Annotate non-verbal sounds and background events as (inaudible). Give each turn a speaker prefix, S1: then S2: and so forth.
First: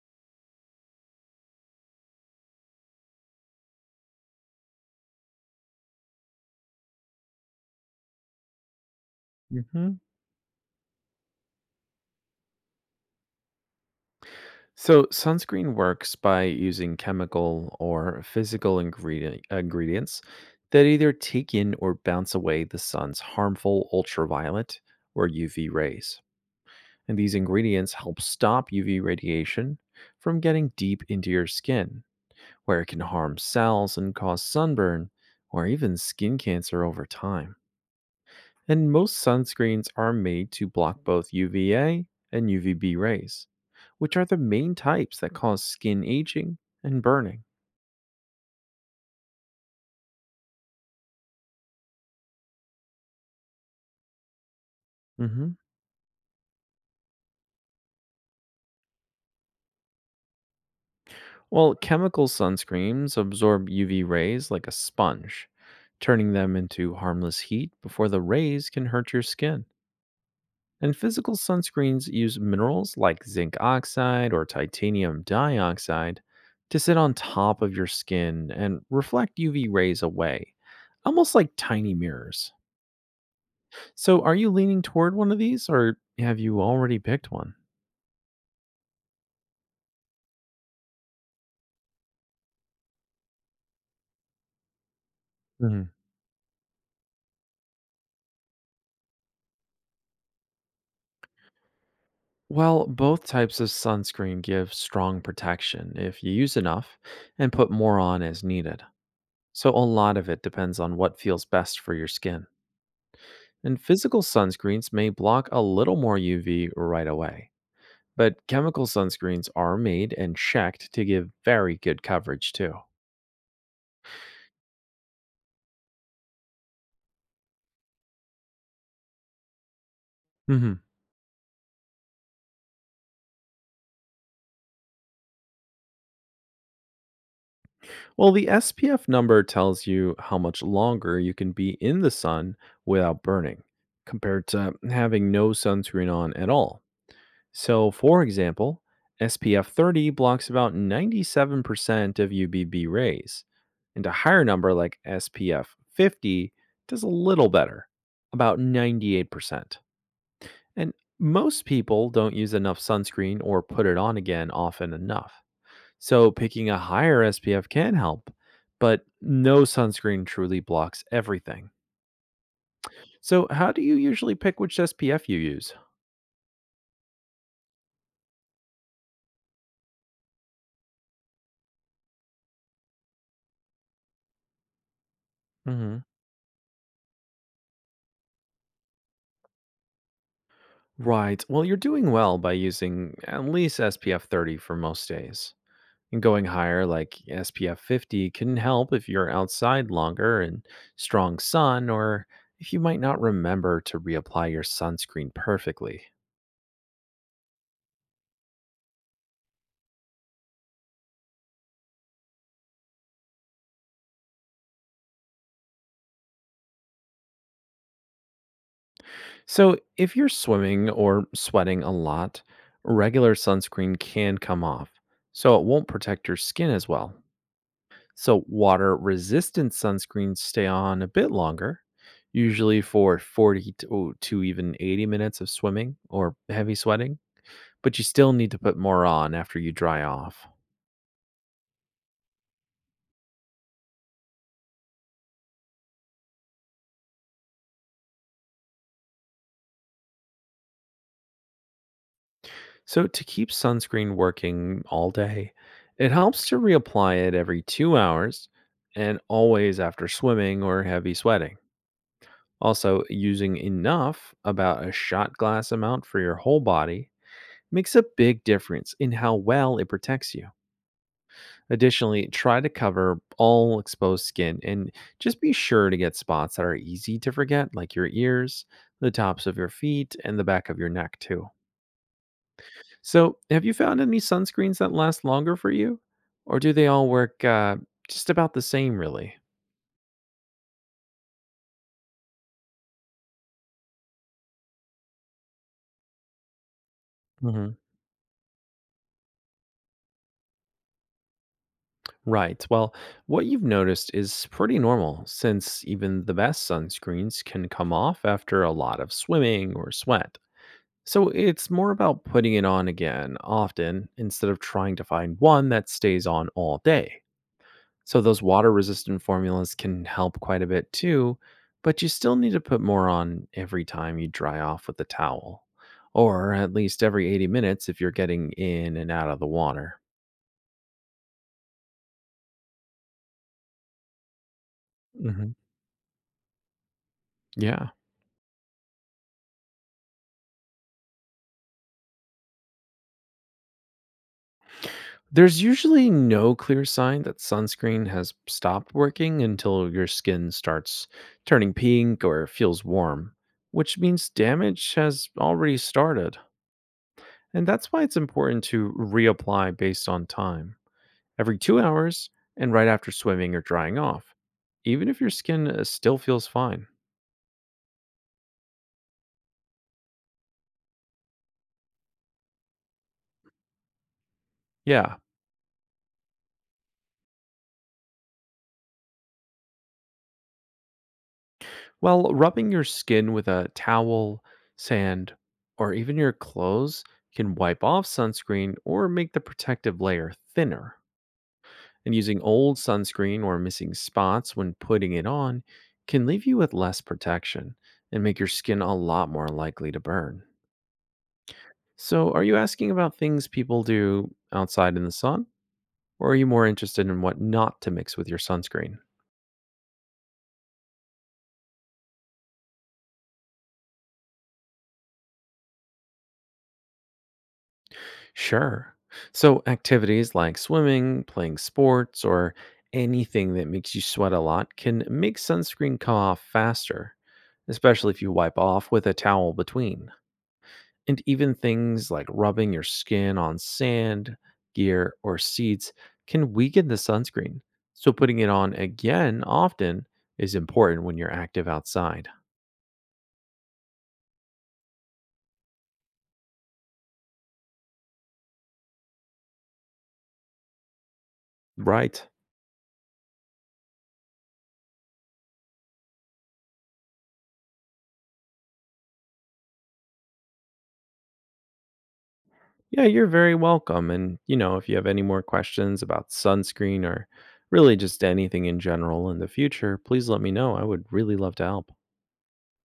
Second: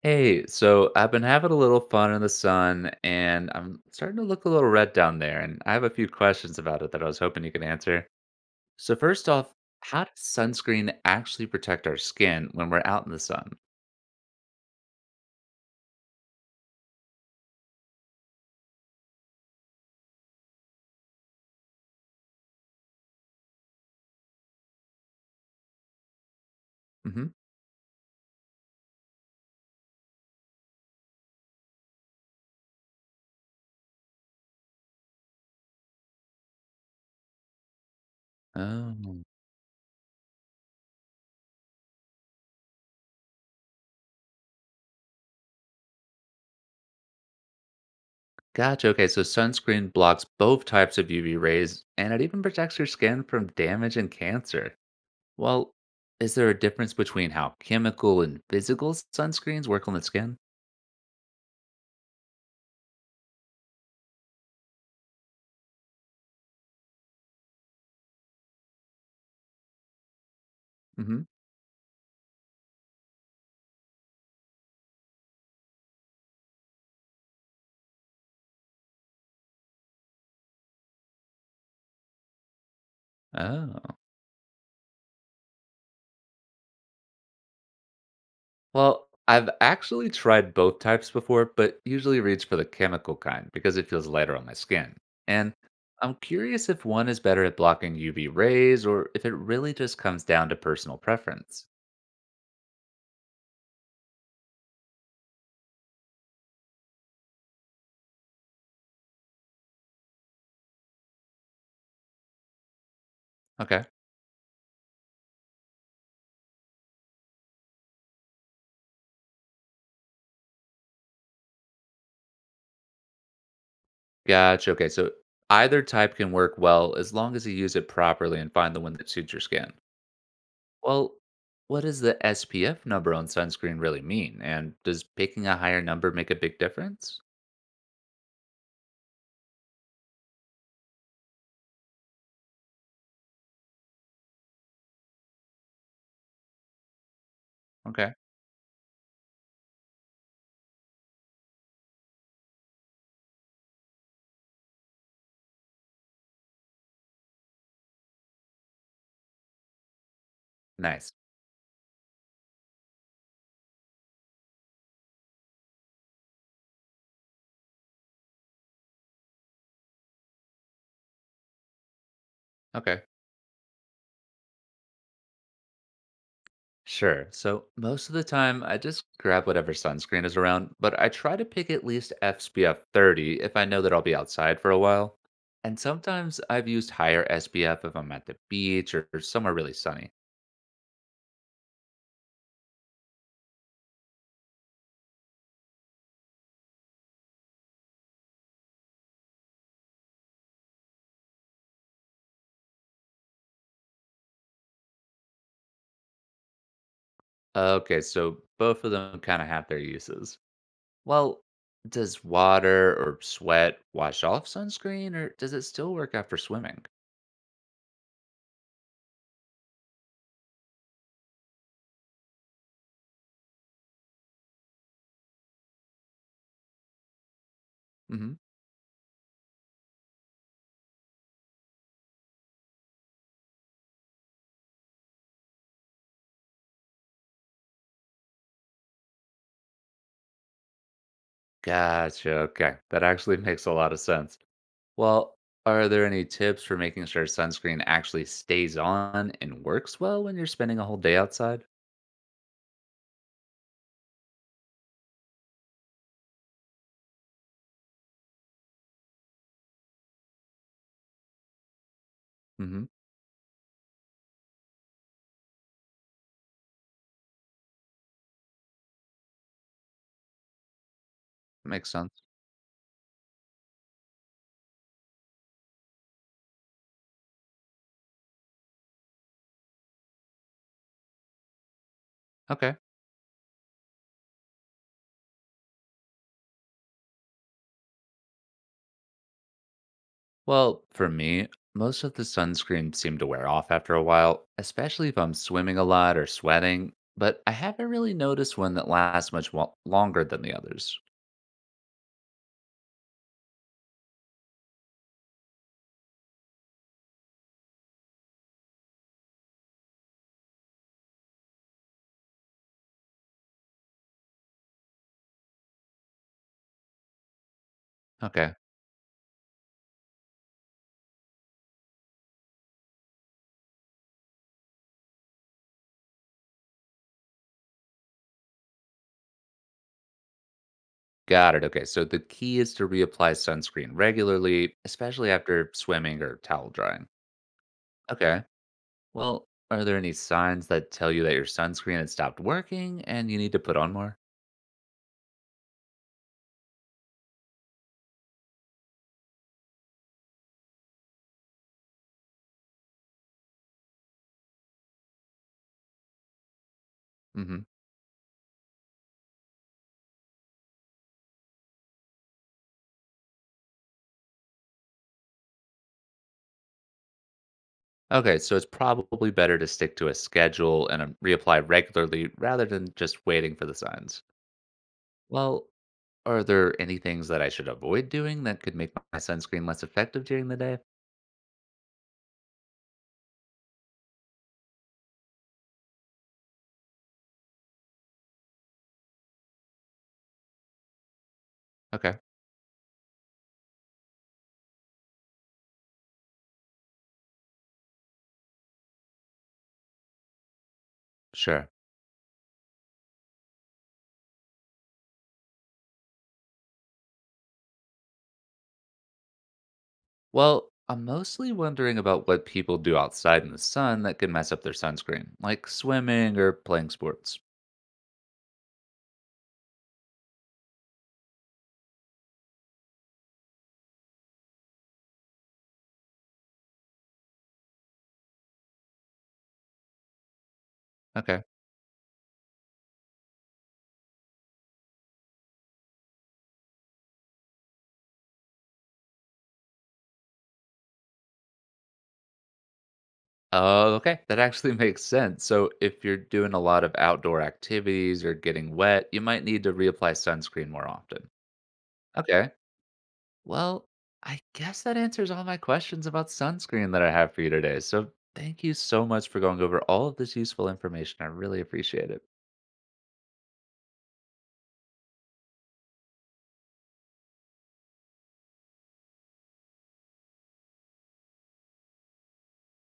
S1: Hey, so I've been having a little fun in the sun and I'm starting to look a little red down there. And I have a few questions about it that I was hoping you could answer. So, first off,
S2: Hmm.
S1: how does sunscreen actually protect our skin when we're out in the sun?
S2: So, sunscreen works by using chemical or physical ingredients that either take in or bounce away the sun's harmful ultraviolet or UV rays. And
S1: hmm
S2: these ingredients help stop UV radiation from getting deep into your skin, where it can harm cells and cause sunburn or even skin cancer over time. And most
S1: Oh,
S2: sunscreens are made to block both UVA and UVB rays, which are the main types that cause skin aging and burning.
S1: gotcha. Okay, so sunscreen blocks both types of UV rays and it even protects your skin from damage and cancer.
S2: Mhm.
S1: Well, is there a difference between how chemical and physical sunscreens work on the skin?
S2: Well, chemical sunscreens absorb UV rays like a sponge, turning them into harmless heat before the rays can hurt your skin. And
S1: hmm
S2: physical sunscreens use minerals like zinc oxide or titanium dioxide to sit on top of your skin and reflect UV rays away, almost like tiny mirrors.
S1: Oh.
S2: So, are you leaning toward one of these or have you already picked one?
S1: Well, I've actually tried both types before, but usually reach for the chemical kind because it feels lighter on my skin. And
S2: Mhm.
S1: I'm curious if one is better at blocking UV rays or if it really just comes down to personal preference.
S2: Well, both types of sunscreen give strong protection if you use enough and put more on as needed. So, a lot of it depends on what feels best for your skin. And
S1: Okay.
S2: physical sunscreens may block a little more UV right away, but chemical sunscreens are made and checked to give very good coverage too.
S1: Gotcha. Okay. So either type can work well as long as you use it properly and find the one that suits your skin.
S2: Mhm.
S1: Well, what does the SPF number on sunscreen really mean? And does picking a higher number make a big difference?
S2: Well, the SPF number tells you how much longer you can be in the sun without burning, compared to having no sunscreen on at all. So,
S1: Okay.
S2: for example, SPF 30 blocks about 97% of UVB rays, and a higher number like SPF 50 does a little better, about 98%. And
S1: Nice.
S2: most people don't use enough sunscreen or put it on again often enough. So picking a higher SPF can help, but no sunscreen truly blocks everything.
S1: Okay.
S2: So, how do you usually pick which SPF you use?
S1: Sure. So most of the time, I just grab whatever sunscreen is around, but I try to pick at least SPF 30 if I know that I'll be outside for a while. And
S2: Hmm.
S1: sometimes I've used higher SPF if I'm at the beach or somewhere really sunny.
S2: Right. Well, you're doing well by using at least SPF 30 for most days. And going higher, like SPF 50, can help if you're outside longer in strong sun or if you might not remember to reapply your sunscreen perfectly.
S1: Okay, so both of them kind of have their uses. Well, does water or sweat wash off sunscreen or does it still work after swimming?
S2: So, if you're swimming or sweating a lot, regular sunscreen can come off, so it won't protect your skin as well.
S1: Mm-hmm.
S2: So, water resistant sunscreens stay on a bit longer, usually for 40 to even 80 minutes of swimming or heavy sweating, but you still need to put more on after you dry off.
S1: Gotcha, okay. That actually (laughs) makes a lot of sense. Well, are there any tips for making sure sunscreen actually stays on and works well when you're spending a whole day outside?
S2: So, to keep sunscreen working all day, it helps to reapply it every 2 hours and always after swimming or heavy sweating.
S1: hmm
S2: Also, using enough, about a shot glass amount for your whole body, makes a big difference in how well it protects you.
S1: Makes sense.
S2: Additionally, try to cover all exposed skin and just be sure to get spots that are easy to forget, like your ears, the tops of your feet, and the back of your neck, too.
S1: Okay.
S2: So, have you found any sunscreens that last longer for you? Or do they all work just about the same, really?
S1: Well, for me, most of the sunscreen seemed to wear off after a while, especially if I'm swimming a lot or sweating, but I
S2: Mhm.
S1: haven't really noticed one that lasts longer than the others.
S2: Right. Well, what you've noticed is pretty normal since even the best sunscreens can come off after a lot of swimming or sweat. So it's more about putting it on again often instead of trying to find one that stays on all day. So those
S1: Okay.
S2: water resistant formulas can help quite a bit too, but you still need to put more on every time you dry off with a towel, or at least every 80 minutes if you're getting in and out of the water.
S1: Got it. Okay. So the key is to reapply sunscreen regularly, especially
S2: Hmm.
S1: after swimming or towel drying.
S2: Yeah.
S1: Okay. Well, are there any signs that tell you that your sunscreen had stopped working and you need to put on more?
S2: There's usually no clear sign that sunscreen has stopped working until your skin starts turning pink or feels warm, which means damage has already started.
S1: hmm
S2: And that's why it's important to reapply based on time every 2 hours and right after swimming or drying off, even if your skin still feels fine.
S1: Okay, so it's probably better to stick to a schedule and reapply regularly rather than just waiting for the signs.
S2: Yeah.
S1: Well, are there any things that I should avoid doing that could make my sunscreen less effective during the day?
S2: Well, rubbing your skin with a towel, sand, or even your clothes can wipe off sunscreen or make the protective layer thinner. And
S1: Okay,
S2: using old sunscreen or missing spots when putting it on can leave you with less protection and make your skin a lot more likely to burn.
S1: sure.
S2: So, are you asking about things people do outside in the sun? Or are you more interested in what not to mix with your sunscreen?
S1: Well, I'm mostly wondering about what people do outside in the sun that could mess up their sunscreen, like swimming or playing sports.
S2: Sure. So, activities like swimming, playing sports, or anything that makes you sweat a lot can make sunscreen come off faster, especially if you wipe off with a towel between. And
S1: Okay.
S2: even things like rubbing your skin on sand, gear, or seats can weaken the sunscreen. So, putting it on again often is important when you're active outside.
S1: Oh, okay. That actually (laughs) makes sense. So, if you're doing a lot of outdoor activities or getting wet, you might need to reapply sunscreen more often.
S2: Right.
S1: Okay. Well, I guess that answers all my questions about sunscreen that I have for you today. So, thank you so much for going over all of this useful information. I really appreciate it.
S2: Yeah, you're very welcome. And, you know, if you have any more questions about sunscreen or really just anything in general in the future, please let me know. I would really love to help.